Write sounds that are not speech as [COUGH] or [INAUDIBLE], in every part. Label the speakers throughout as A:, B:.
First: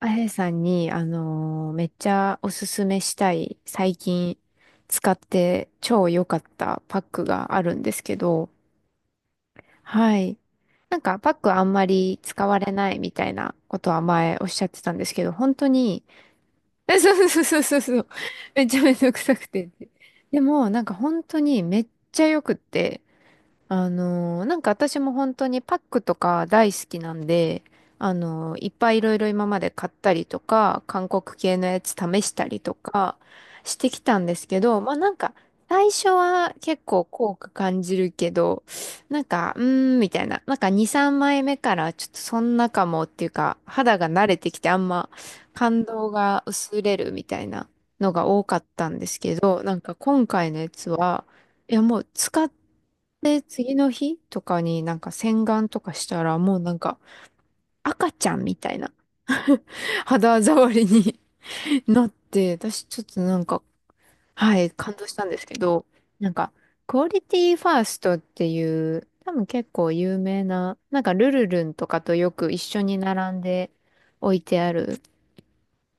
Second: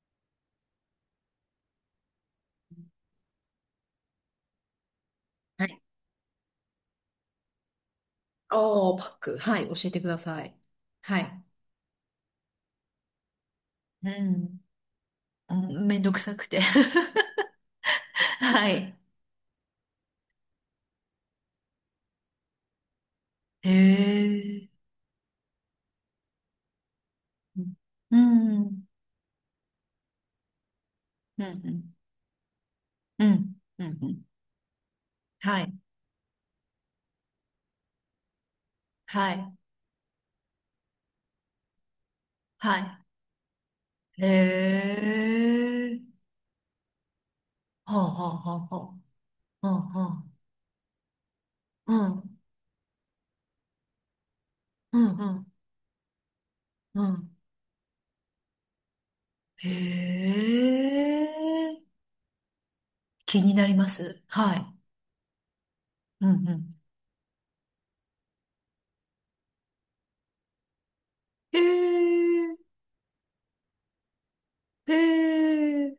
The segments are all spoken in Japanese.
A: あやさんに、めっちゃおすすめしたい、最近使っ
B: は
A: て
B: い。
A: 超良かったパックがあるんですけど、
B: ああ、パック。はい、教えてく
A: は
B: だ
A: い。
B: さい。
A: なんか
B: は
A: パッ
B: い。
A: クあんまり使われないみたいなことは
B: う
A: 前おっ
B: ん。
A: しゃってたんですけど、本
B: う
A: 当
B: ん、めん
A: に、
B: どくさくて
A: [LAUGHS] そう
B: [LAUGHS]
A: そうそうそうそう、めっ
B: は
A: ちゃめん
B: い。
A: どくさくて。でも、なんか本当にめっちゃ良くって、
B: へ
A: なんか
B: え。
A: 私も本当にパックとか大好きなん
B: う
A: で、
B: ん。う
A: いっ
B: ん。
A: ぱいいろいろ今まで買ったりとか、韓国
B: う
A: 系のやつ
B: ん。
A: 試したりとか
B: うん。
A: し
B: うん。
A: てき
B: う
A: た
B: ん。
A: んですけど、まあなんか、
B: はい。
A: 最初は結構効果感じるけど、なん
B: は
A: か、
B: い。
A: うーん、みたいな。なんか2、3枚目からちょっとそんなか
B: は
A: もっていうか、肌が
B: い。
A: 慣
B: へ
A: れてきてあんま感動
B: え。
A: が薄れるみたいな
B: はあ
A: の
B: は
A: が
B: あ
A: 多かっ
B: はあ
A: たん
B: は
A: ですけど、
B: あ。
A: な
B: は
A: んか
B: あ
A: 今
B: は
A: 回のやつは、いや、
B: あ。
A: もう
B: うん。
A: 使って次の日とかにな
B: う
A: んか
B: ん。う
A: 洗
B: ん。
A: 顔とかしたらもうなんか
B: うん。
A: 赤ちゃんみたいな
B: へ
A: [LAUGHS] 肌触りに [LAUGHS]
B: え。
A: なって、私ちょっとな
B: 気
A: ん
B: に
A: か、
B: なります。は
A: は
B: い。
A: い、感動したんですけど、
B: う
A: なん
B: ん
A: か、
B: うん。
A: クオリティファーストっていう、多分結構有名な、なんかルル
B: へ
A: ルンとかとよく
B: え。
A: 一緒に並んで置いてあ
B: へ
A: る
B: え。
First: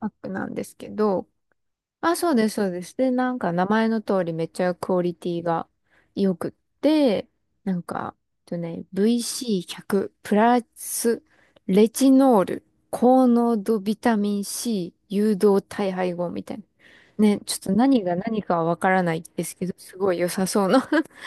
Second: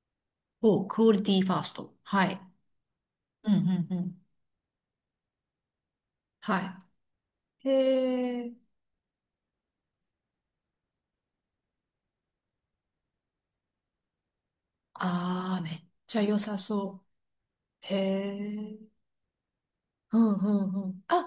A: パックなんです
B: お、
A: け
B: クオリ
A: ど、
B: ティファースト。
A: あ、
B: は
A: そう
B: い。
A: です、そうです。で、なん
B: う
A: か
B: んう
A: 名前
B: んう
A: の
B: ん。
A: 通りめっちゃクオリティが良くっ
B: は
A: て、
B: い。
A: なんか、
B: へえ。
A: VC100 プラスレチノール高濃度ビタミン C 誘導
B: ああ、めっ
A: 体配
B: ちゃ
A: 合
B: 良
A: みたい
B: さ
A: な。
B: そ
A: ね、ちょっと
B: う。へ
A: 何が何かはわ
B: え。
A: からないですけど、すご
B: う
A: い良
B: ん
A: さそ
B: う
A: う
B: んう
A: な。
B: ん。あ、
A: [LAUGHS]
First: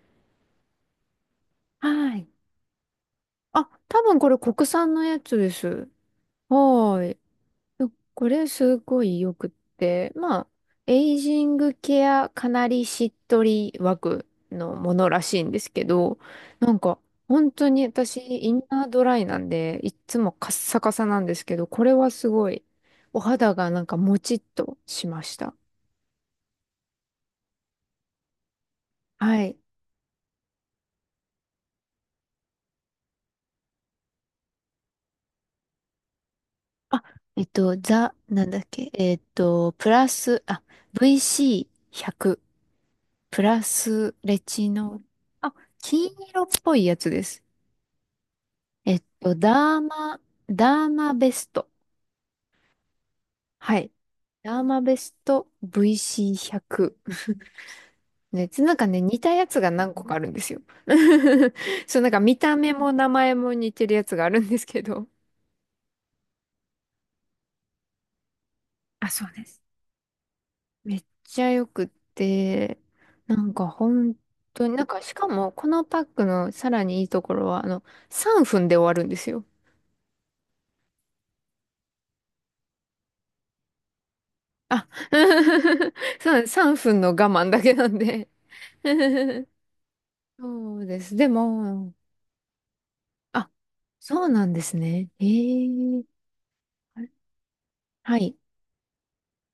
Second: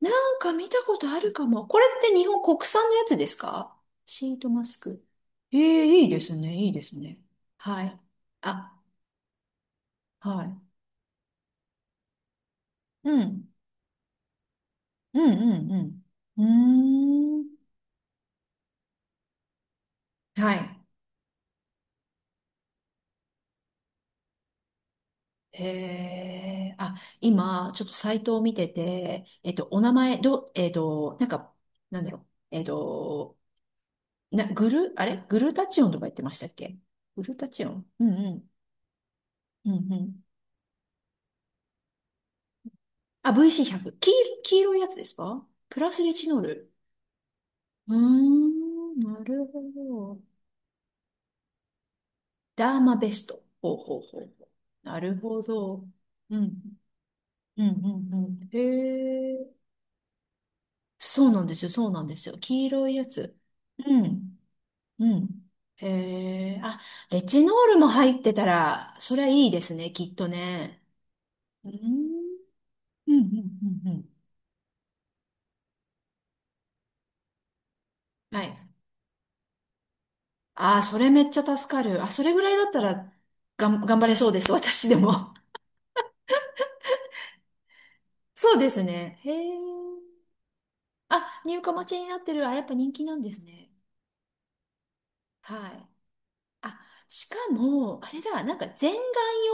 B: なんか見たことあるかも。これって
A: は
B: 日
A: い。
B: 本国産のやつです
A: あ、
B: か？
A: 多分こ
B: シ
A: れ
B: ートマ
A: 国
B: ス
A: 産の
B: ク。
A: やつで
B: え
A: す。
B: え、いいですね、いいです
A: はーい。
B: ね。は
A: そう
B: い。
A: これす
B: あ、
A: ごいよくって、ま
B: は
A: あ、
B: い。
A: エイジングケアかなりし
B: う
A: っと
B: ん。
A: り枠のもの
B: う
A: ら
B: ん
A: しいんで
B: う
A: すけ
B: ん
A: ど、
B: う
A: なんか
B: ん。うー
A: 本
B: ん。
A: 当に私インナードライなんで、いっつもカッ
B: はい。
A: サカサなんですけど、これはすごいお肌がなんかもちっとしました。
B: へえ。あ、今、ちょっとサイトを見てて、
A: はい。
B: お名前、なんか、なんだろう。な、グル、あれ、グルタチオンとか言ってましたっけ？
A: あ、
B: グルタチオン、うん
A: ザ、
B: う
A: なん
B: ん。
A: だっけ、
B: う
A: プ
B: んう
A: ラ
B: ん。
A: ス、あ、VC100、
B: あ、
A: プラ
B: VC100。黄
A: スレ
B: 色、黄
A: チ
B: 色いやつ
A: ノー
B: で
A: ル、
B: すか？
A: あ、
B: プラス
A: 金
B: レチノー
A: 色っ
B: ル。
A: ぽいやつです。
B: うー
A: え
B: ん、
A: っ
B: な
A: と、
B: るほ
A: ダーマ、
B: ど。
A: ダーマベスト。
B: ダーマベスト。ほう
A: はい。
B: ほうほうほ
A: ダーマ
B: う。
A: ベ
B: な
A: ス
B: るほ
A: ト
B: ど。うん。
A: VC100。
B: うんうんう
A: ね、
B: ん。
A: なんかね、似た
B: へ
A: や
B: え。
A: つが何個かあるんですよ。
B: そうなん
A: [LAUGHS]
B: ですよ、そう
A: そう、
B: なん
A: なん
B: で
A: か
B: す
A: 見
B: よ。
A: た
B: 黄
A: 目
B: 色
A: も
B: いや
A: 名前
B: つ。
A: も似てるや
B: う
A: つがあ
B: ん。
A: るんですけど。
B: うん。へえ。あ、レチノールも入ってたら、
A: あ、
B: そり
A: そ
B: ゃ
A: うで
B: いいで
A: す。
B: すね、きっとね。
A: めっちゃよ
B: うん。
A: くって、
B: うんう
A: なんか
B: んうんうん。
A: 本当に、なんかしかもこのパックのさらにいいところは、3
B: は
A: 分
B: い。
A: で終わるんですよ。
B: ああ、それめっちゃ助かる。あ、それぐらいだったら、頑張れそうです。[LAUGHS]
A: あ、
B: 私でも。
A: [LAUGHS] そうなんです、3分の我慢だけなんで
B: [LAUGHS] そうですね。へ
A: [LAUGHS]
B: え。
A: そうです。
B: あ、
A: で
B: 入荷待
A: も、
B: ちになってる。あ、やっぱ人気なんです
A: あ、
B: ね。
A: そうなんですね。え
B: はい。
A: え、
B: あ、
A: あれ、
B: しかも、あ
A: は
B: れ
A: い。
B: だ、なんか全顔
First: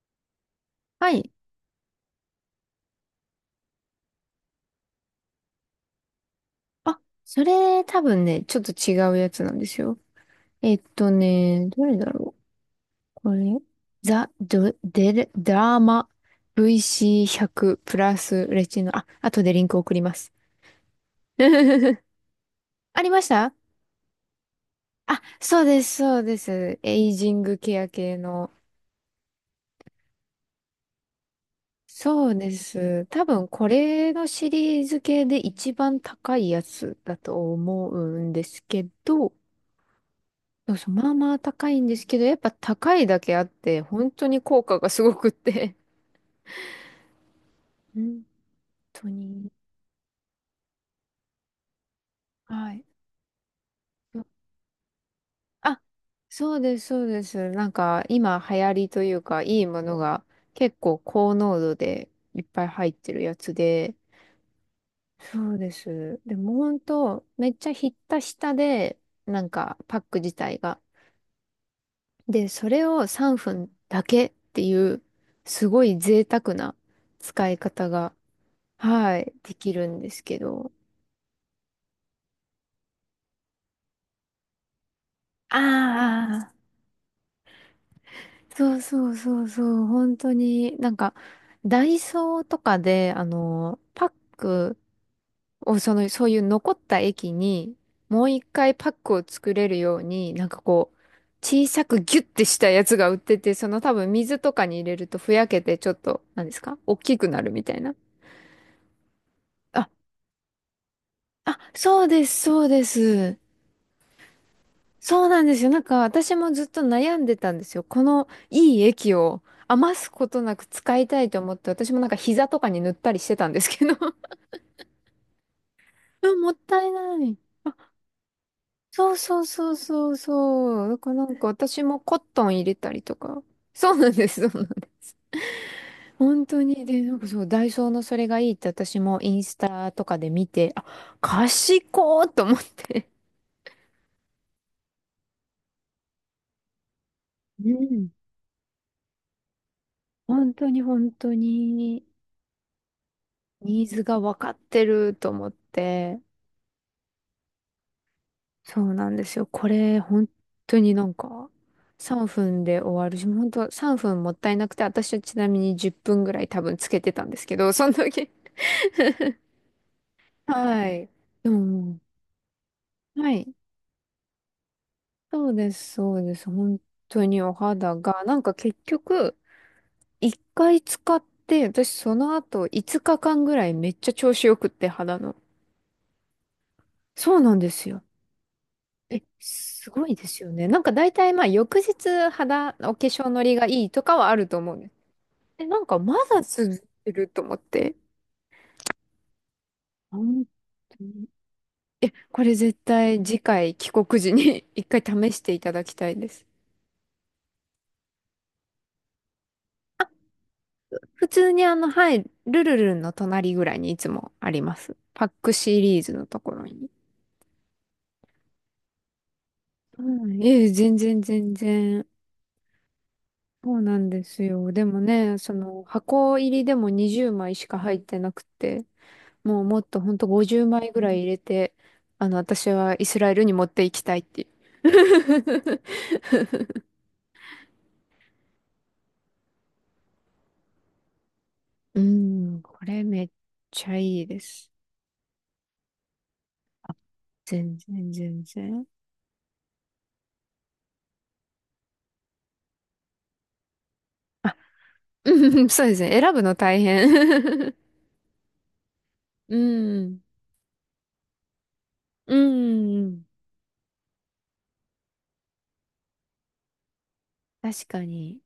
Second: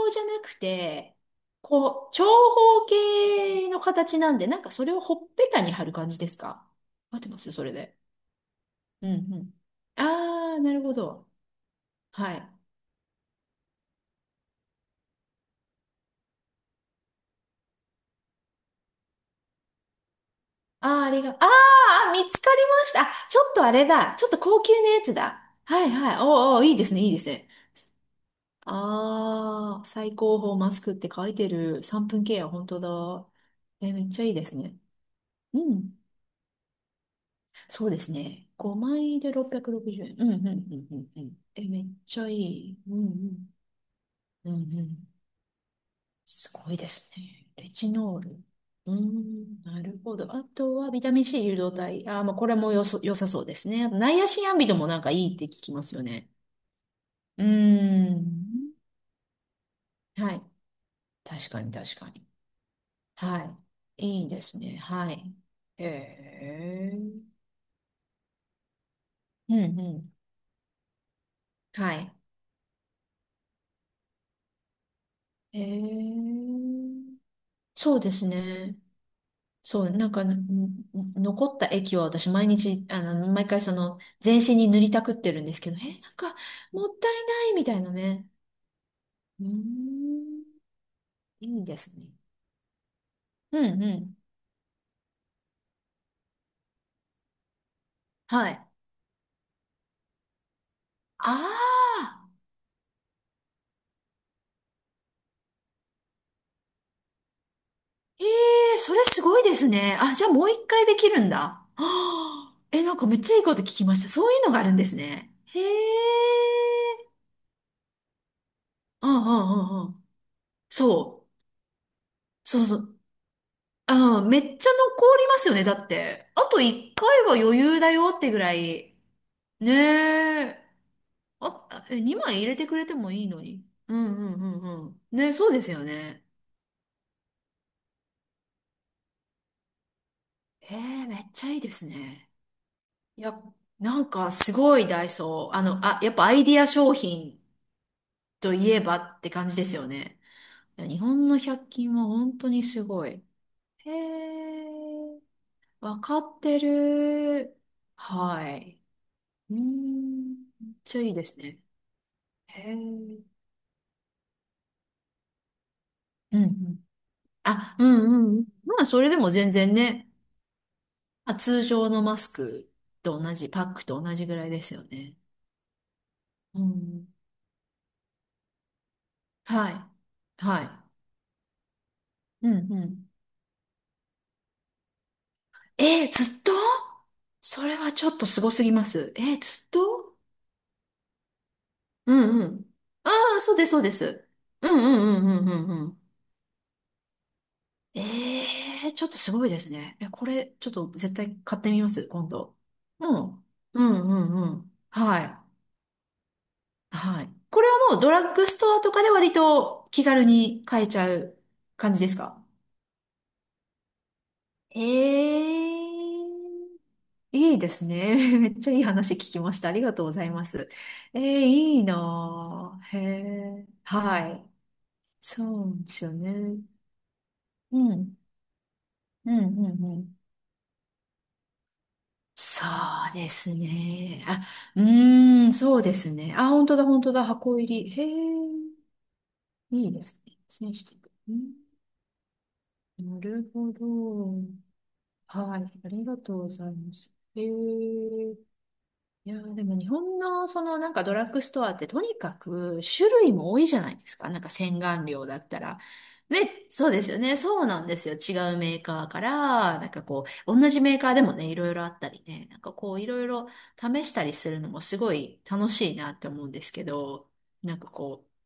B: 用じゃなく
A: は
B: て、
A: い。
B: こう、長方形の形なんで、なんかそれをほっぺたに貼る感じですか？
A: あ、
B: 合ってま
A: そ
B: すそれ
A: れ
B: で。
A: 多分ね、ちょっと
B: う
A: 違うや
B: んう
A: つなん
B: ん。
A: ですよ。
B: ああ、なるほど。
A: どれだろ
B: は
A: う
B: い。
A: これ。ザ・ド、デル、ダーマ VC100 プラスレチノ。あ、後でリンク送ります。
B: ああ、ありが、あーあ
A: [LAUGHS]
B: ー、見つかりまし
A: あ
B: た。あ、
A: りまし
B: ちょっ
A: た、
B: とあれだ。ちょっと高級なやつ
A: あ、
B: だ。
A: そう
B: は
A: で
B: い
A: す、
B: は
A: そ
B: い。お
A: うで
B: ーおー、いい
A: す。
B: ですね、
A: エ
B: いい
A: イ
B: です
A: ジン
B: ね。
A: グケア系の。
B: ああ、最高峰マスクって書いてる3分
A: そう
B: ケア、
A: で
B: 本当
A: す。多
B: だ。
A: 分こ
B: え、めっ
A: れ
B: ちゃ
A: の
B: いいで
A: シ
B: すね。
A: リーズ系で一
B: うん。
A: 番高いやつだと
B: そ
A: 思
B: うです
A: うんで
B: ね。
A: すけ
B: 5枚
A: ど、
B: で660円。うん、うん、う
A: そう
B: ん、
A: そう、
B: う
A: ま
B: ん。
A: あ
B: う
A: ま
B: ん。
A: あ
B: え、
A: 高い
B: めっ
A: んですけ
B: ち
A: ど、
B: ゃ
A: や
B: い
A: っぱ
B: い。う
A: 高
B: ん、う
A: いだけあっ
B: ん。
A: て、本当に
B: うん、
A: 効果
B: う
A: がす
B: ん。
A: ごくって。
B: すごいですね。レチノー
A: 本
B: ル。うー
A: 当に。
B: ん、なるほど。あとはビタミン C 誘導体。あー、まあ、これも
A: はい。
B: 良さそうですね。あとナイアシンアンビドもなんかいいって聞き
A: あ、
B: ますよね。
A: そうです、そうで
B: うー
A: す。なんか今流行
B: ん。
A: りというか、いいものが
B: はい。
A: 結構高
B: 確
A: 濃
B: かに
A: 度
B: 確
A: で
B: かに。
A: いっぱい入ってるやつ
B: は
A: で、
B: い。いいですね。はい。
A: そうで
B: へ
A: す。でも本
B: え。
A: 当、めっちゃひったひたで、なん
B: う
A: か
B: んう
A: パッ
B: ん。
A: ク自体が。
B: はい。
A: で、それを3分だけっていう、
B: へ
A: すごい贅沢な
B: え。
A: 使い方
B: そうで
A: が、
B: すね。
A: はい、でき
B: そ
A: る
B: う、
A: ん
B: な
A: で
B: ん
A: す
B: か、
A: け
B: ん、
A: ど。
B: 残った液を私毎日、あの、毎回その、全身に塗りたくってるんですけど、え、なんか、
A: ああ、
B: もったいないみたいなね。
A: そうそうそ
B: うー
A: うそう、本当
B: ん、
A: に、なんか、
B: いいで
A: ダ
B: す
A: イ
B: ね。
A: ソーとかで、
B: うんう
A: パッ
B: ん。
A: クを、その、そういう残った液に、もう一
B: はい。
A: 回パックを作れるように、なんかこう、
B: あ
A: 小さくギュッ
B: あ、
A: てしたやつが売ってて、その多分水とかに入れるとふやけて、ちょっと、何ですか、大きくなるみたいな。
B: ええ、それすごいですね。あ、じゃあもう一回できるん
A: あ、
B: だ。は
A: そうです、
B: あ、
A: そう
B: え、
A: で
B: なんかめっちゃ
A: す。
B: いいこと聞きました。そういうのがあるんです
A: そう
B: ね。
A: なんで
B: へ
A: すよ。なんか私も
B: え。
A: ずっと悩んでたんですよ。このいい
B: う
A: 液
B: んう
A: を
B: んうんう
A: 余
B: ん。
A: すことなく使いた
B: そ
A: いと
B: う。
A: 思って、私もなんか膝と
B: そう
A: か
B: そ
A: に塗っ
B: う。
A: たりしてたんですけど。[LAUGHS]
B: ああ、めっちゃ残りますよね、だって。
A: うん、
B: あ
A: もっ
B: と
A: たい
B: 1
A: な
B: 回は
A: い。
B: 余裕だよってぐらい。
A: そうそうそ
B: ね
A: うそう
B: え。
A: そう。だからなんか
B: あ、
A: 私
B: あ
A: も
B: え、
A: コッ
B: 2枚入
A: トン
B: れ
A: 入
B: て
A: れ
B: くれ
A: た
B: て
A: り
B: も
A: と
B: いいの
A: か。
B: に。
A: そ
B: う
A: うなん
B: んう
A: で
B: ん
A: す、
B: う
A: そうなん
B: んう
A: で
B: ん。
A: す。
B: ね、そうですよね。
A: 本当に。で、なんかそう、ダイソーのそれがいいって私もインスタとかで見て、
B: え
A: あ、
B: え、めっちゃいいで
A: 賢
B: すね。
A: ーと思って。
B: いや、なんかすごいダイソー。あの、あ、やっぱアイディア商品
A: うん。
B: といえばって感じですよね。
A: 本当
B: い
A: に
B: や、日
A: 本
B: 本
A: 当
B: の百均は
A: に。
B: 本当にすごい。
A: ニー
B: へ
A: ズが分かってる
B: え、
A: と思っ
B: わか
A: て、
B: ってる。はい。
A: そうなんですよ。
B: うー
A: これ、本
B: ん、めっ
A: 当に
B: ちゃ
A: な
B: いい
A: ん
B: です
A: か、
B: ね。
A: 3
B: へ
A: 分
B: え。う
A: で終わるし、
B: ん
A: 本当3分もったいなくて、私はちなみに10分ぐ
B: う
A: らい多分
B: ん。
A: つけてたんですけど、
B: あ、う
A: その
B: んう
A: 時。
B: んうん。まあ、それでも全然ね、
A: [LAUGHS] はい。
B: あ、
A: で
B: 通常
A: も、
B: のマスクと
A: は
B: 同じ、
A: い。
B: パックと同じぐらいですよね。
A: そうです、そうです。
B: う
A: 本
B: ん。
A: 当にお肌が、なんか結局、
B: はい。
A: 1
B: はい。
A: 回使って、私その
B: うん
A: 後
B: う
A: 5
B: ん。
A: 日間ぐらいめっちゃ調子よくって、肌の。
B: えー、ずっと
A: そうなん
B: そ
A: で
B: れ
A: す
B: は
A: よ。
B: ちょっとすごすぎます。
A: え、
B: えー、ずっ
A: すごい
B: と
A: ですよね。なんか大体まあ翌
B: う
A: 日
B: んう
A: 肌、
B: ん。
A: お化
B: あ
A: 粧
B: あ、
A: の
B: そ
A: り
B: うで
A: が
B: す、そう
A: いい
B: で
A: とかは
B: す。
A: あると
B: うん
A: 思う
B: う
A: んです。
B: んうんう
A: え、
B: ん
A: な
B: う
A: んか
B: ん。
A: まだ続けると思って。
B: ええ、ちょっとすごいですね。え、こ
A: 本
B: れ、ちょっと
A: 当
B: 絶
A: に
B: 対買ってみます、今
A: これ
B: 度。
A: 絶
B: う
A: 対次
B: ん。
A: 回
B: う
A: 帰
B: んう
A: 国時
B: んう
A: に
B: ん。
A: [LAUGHS] 一回
B: は
A: 試
B: い。
A: していただきたいです。
B: はい。これはもうドラッグストアとかで割と気軽に買えちゃ
A: 普
B: う
A: 通に
B: 感じで
A: は
B: す
A: い、
B: か？
A: ルルルンの隣ぐらいにいつもありま
B: ええ、
A: す。パックシリーズのところに。
B: いいですね。[LAUGHS] めっちゃいい話聞きました。ありが
A: う
B: とうござい
A: ん、
B: ま
A: ええ、
B: す。
A: 全然
B: ええ、
A: 全
B: いい
A: 然。
B: なぁ。へえ。
A: そうなんで
B: は
A: す
B: い。
A: よ。でもね、そ
B: そう
A: の
B: ですよ
A: 箱入
B: ね。
A: りでも20枚しか
B: う
A: 入っ
B: ん。
A: てなくて。
B: うん
A: も
B: う
A: うも
B: ん
A: っ
B: う
A: とほ
B: ん。
A: んと50枚ぐらい入れて、
B: そ
A: 私はイ
B: う
A: ス
B: で
A: ラエルに
B: す
A: 持っていきたいっ
B: ね。あ、
A: ていう。
B: うーん、そうですね。あ、本当だ、本当だ、箱入り。へえ、いいですね。選手、うん、
A: うん、これ
B: な
A: めっ
B: るほ
A: ちゃいいで
B: ど。
A: す。
B: はい、ありがとうございます。へ
A: 全然
B: え。
A: 全然。
B: いやーでも日本のそのなんかドラッグストアってとにかく種類も多いじゃないですか。なんか
A: あ、
B: 洗顔料だった
A: うん、
B: ら。
A: そうですね。選ぶ
B: ね、
A: の大
B: そうですよね。そう
A: 変。
B: なんですよ。違うメーカーか
A: [LAUGHS] う
B: ら、なんか
A: ん、
B: こう、同じメーカーでもね、いろいろあったり
A: う
B: ね、なんかこう、いろ
A: ん、
B: いろ試したりするのもすごい楽しいなって思うんですけど、なん
A: 確
B: か
A: か
B: こ
A: に。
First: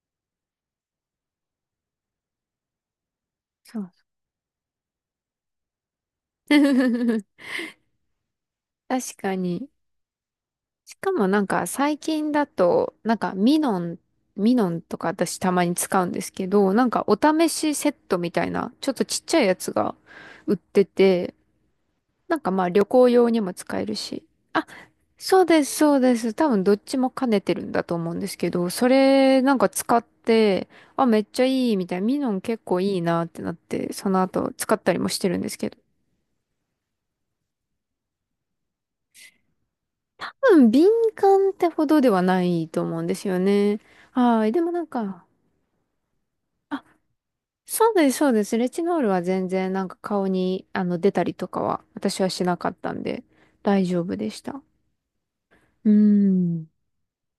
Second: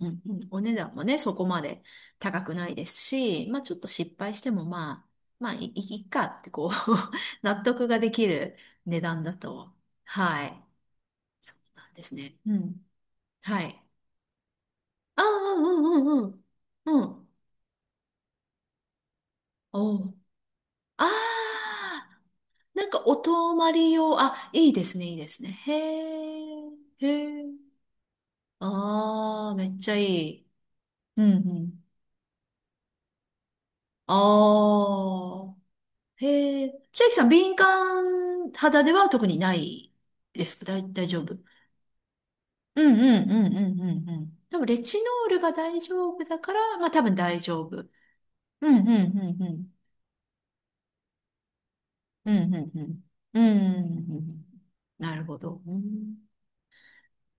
B: う、うんうん、お値段もね、そこまで高くないですし、まあちょ
A: そ
B: っと
A: う。
B: 失敗してもまあ、まあいい、いっかってこう
A: [LAUGHS]
B: [LAUGHS] 納得ができる値
A: 確
B: 段
A: か
B: だ
A: に。
B: と。はい。
A: しかもなん
B: そう
A: か
B: なん
A: 最
B: です
A: 近
B: ね。
A: だ
B: うん。
A: と、なんか
B: はい。
A: ミノンとか
B: ああ、
A: 私た
B: う
A: まに使う
B: ん
A: ん
B: う
A: で
B: んう
A: す
B: ん
A: けど、なん
B: うん。
A: か
B: う
A: お
B: ん。
A: 試しセットみたいな、ちょっとちっちゃいやつが
B: おう。
A: 売って
B: あ
A: て、
B: あ、
A: なんかまあ旅
B: なんか
A: 行
B: お
A: 用にも
B: 泊ま
A: 使え
B: り
A: る
B: 用、
A: し。
B: あ、
A: あ、
B: いいですね、いいで
A: そ
B: す
A: う
B: ね。
A: で
B: へ
A: す、そうです。多分
B: え、
A: どっち
B: へ
A: も兼ね
B: え。
A: てるんだと思うんですけど、それ
B: あ
A: な
B: あ、
A: ん
B: め
A: か
B: っちゃ
A: 使っ
B: いい。
A: て、あ、め
B: う
A: っ
B: ん
A: ちゃ
B: う
A: いい
B: ん。
A: みたいな、ミノン結構いいなってなって、その後使ったりもしてるん
B: あ
A: で
B: あ、
A: すけど。
B: へえ。千秋さん、敏感肌では特にない
A: 多
B: です
A: 分
B: か？
A: 敏
B: 大丈夫。
A: 感ってほどではないと
B: うんう
A: 思うんです
B: んう
A: よ
B: んう
A: ね。
B: んうんうん。
A: はい。
B: 多
A: で
B: 分、
A: も
B: レ
A: なん
B: チノ
A: か、
B: ールが大丈夫だから、
A: あ、
B: まあ多分大丈夫。うん
A: そうです、そうです。レ
B: う
A: チ
B: ん
A: ノールは
B: うん
A: 全
B: う
A: 然
B: ん。
A: なんか顔に出たりとかは私は
B: う
A: し
B: ん、
A: な
B: う
A: かっ
B: ん、う
A: たん
B: ん。
A: で
B: うん、う
A: 大丈
B: ん
A: 夫
B: う
A: で
B: ん、
A: した。
B: なるほど。う
A: うー
B: ん、
A: ん。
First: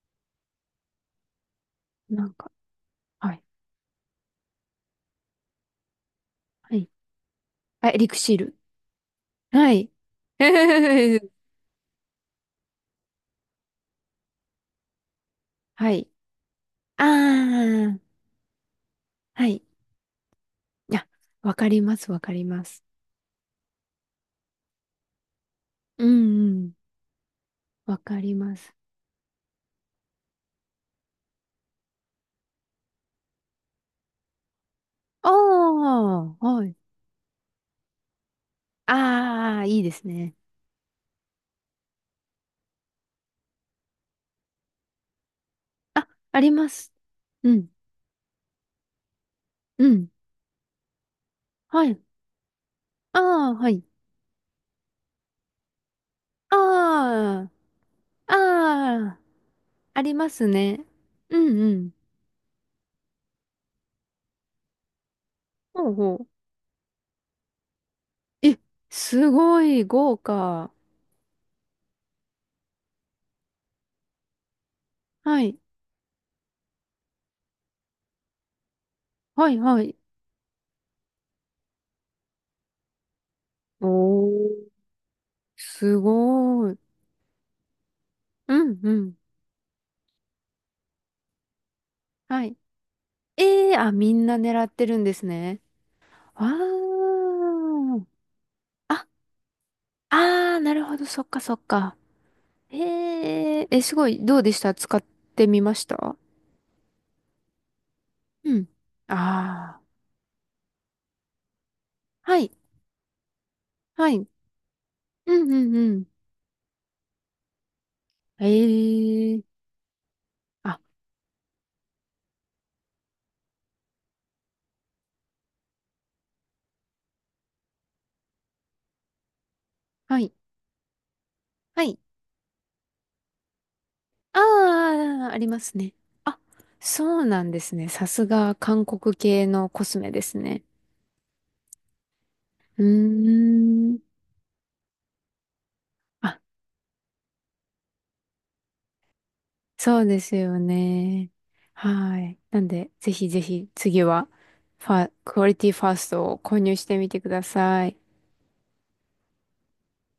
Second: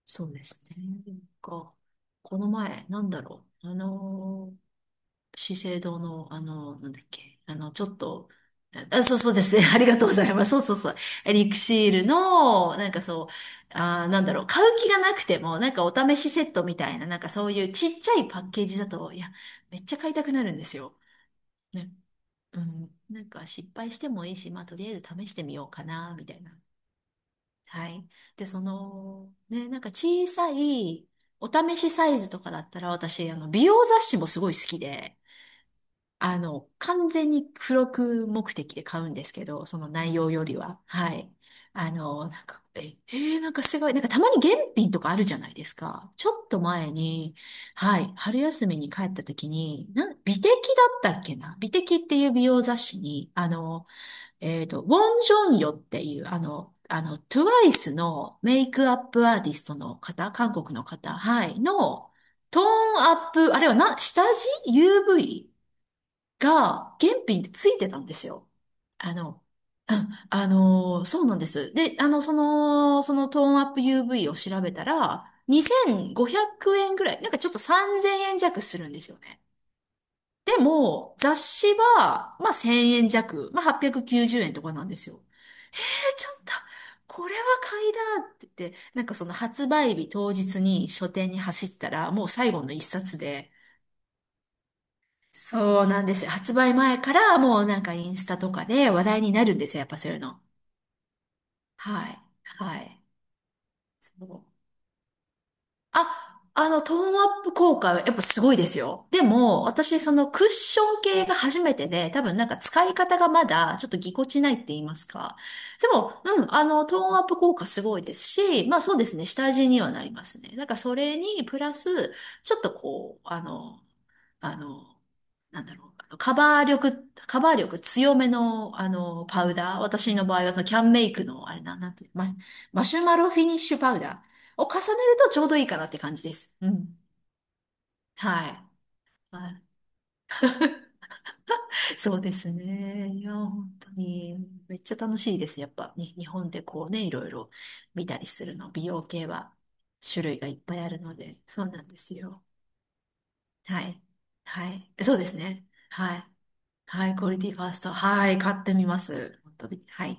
B: そうですね。なんか、
A: なん
B: この
A: か、
B: 前、なんだ
A: はい。
B: ろう。資生堂の、
A: はい。
B: なんだっけ。ちょ
A: あ、
B: っ
A: エリク
B: と、
A: シール。
B: あ、そうそうですね。
A: は
B: [LAUGHS] あり
A: い。
B: がとうございます。そうそうそう。
A: [LAUGHS]
B: エリクシールの、なんかそう、あー、なんだろう。買う気がなくても、なんかお
A: はい。
B: 試しセットみたい
A: あ
B: な、なんかそういうち
A: あ、
B: っちゃいパッケージだと、いや、
A: はい。
B: めっちゃ買いたくなるんですよ。
A: あ、わかり
B: ね、
A: ます、わかり
B: う
A: ます。
B: ん、なんか失敗してもいいし、まあとりあえず試してみようか
A: うん
B: な、みたい
A: う
B: な。
A: ん、
B: は
A: わ
B: い。
A: かり
B: で、
A: ま
B: そ
A: す。
B: の、ね、なんか小さいお試しサイズとかだったら私、美容雑誌もすごい好きで、
A: ああ、はい。
B: 完全に付録目的で買うんですけ
A: ああ、
B: ど、そ
A: いい
B: の
A: です
B: 内容
A: ね。
B: よりは。はい。なんか、え、なんかすごい、なんかたまに現品とかあるじゃないです
A: あ、
B: か。ち
A: あ
B: ょっ
A: り
B: と
A: ます。
B: 前に、
A: うん、
B: はい、春休みに帰った時
A: う
B: に、
A: ん。
B: 美的だったっけな、美
A: は
B: 的っ
A: い。
B: ていう美容雑誌
A: あ
B: に、
A: あ、はい。
B: ウォン・ジョンヨっていう、
A: ああ、
B: TWICE
A: あ
B: のメイクアッ
A: あ、
B: プアーティストの
A: ありま
B: 方、
A: す
B: 韓国の
A: ね。
B: 方、
A: う
B: は
A: ん
B: い、
A: うん。
B: の、トーンアップ、あれはな、下地 ?UV
A: ほうほう。
B: が原品でついてたんですよ。
A: え、
B: あ
A: す
B: の、
A: ごい豪華。
B: そうなんです。で、そのトーンアップ UV を調べたら、
A: はい。
B: 2500円ぐらい、なんかちょっと3000円弱するんですよね。
A: はい、はい。
B: でも、雑誌は、まあ、1000円弱、まあ、890
A: お
B: 円と
A: ー、
B: かなんですよ。
A: す
B: ちょっと、
A: ごい。
B: これは買いだって
A: う
B: 言って、
A: ん、う
B: なんか
A: ん。
B: その発売日当日に書店に走ったら、もう
A: は
B: 最
A: い、
B: 後の一冊で、
A: ええー、あ、みんな狙ってるんですね。
B: そうなんですよ。
A: わ
B: 発売前からもうなんか
A: ー。
B: インスタとかで話
A: あ、
B: 題になるんですよ。やっぱそういうの。
A: あー、なるほど、そっかそっか。
B: はい。
A: え
B: はい。
A: ええ、すごい、
B: そ
A: どうで
B: う。
A: した、使ってみました？
B: あ、トーンアップ効果はやっぱす
A: う
B: ごい
A: ん。
B: ですよ。でも、
A: あ
B: 私、そのクッション系が初めてで、多
A: あ、
B: 分
A: は
B: なん
A: い、
B: か使い方がまだちょっと
A: は
B: ぎこ
A: い。
B: ちないって言います
A: う
B: か。
A: んうん
B: で
A: うん。
B: も、うん、トーンアップ効果すごいです
A: え
B: し、まあそうですね、下
A: え、
B: 地にはなりますね。なんか
A: あ、
B: それに、プラス、ちょっとこう、あの、なんだろう、カバー力強めの、パウダー。私
A: は
B: の
A: い、
B: 場合は、そのキャンメイクの、あれな、
A: は
B: なん
A: い。
B: ていう、マシュマロフィニッシュパウダーを重ねる
A: あ
B: と
A: あ、あ
B: ちょ
A: り
B: うど
A: ま
B: いい
A: す
B: かなっ
A: ね。
B: て感じで
A: あ、
B: す。うん。
A: そうなんですね。さす
B: は
A: が韓
B: い。
A: 国系
B: はい。
A: のコスメですね。
B: そうです
A: う
B: ね。いや、本当
A: ーん。
B: に、めっちゃ楽しいです。やっぱね、日
A: あ、
B: 本でこうね、いろいろ見たりするの。美容系は
A: そうで
B: 種
A: す
B: 類がいっ
A: よ
B: ぱいあるの
A: ね。
B: で、そうなんです
A: はい。
B: よ。
A: なんで、ぜひぜひ
B: はい。
A: 次は
B: はい。そうです
A: クオリ
B: ね。
A: ティファース
B: は
A: ト
B: い。
A: を購入して
B: は
A: み
B: い、
A: て
B: ク
A: く
B: オリ
A: だ
B: ティファース
A: さ
B: ト。
A: い。
B: はい、買ってみます。本当に。はい。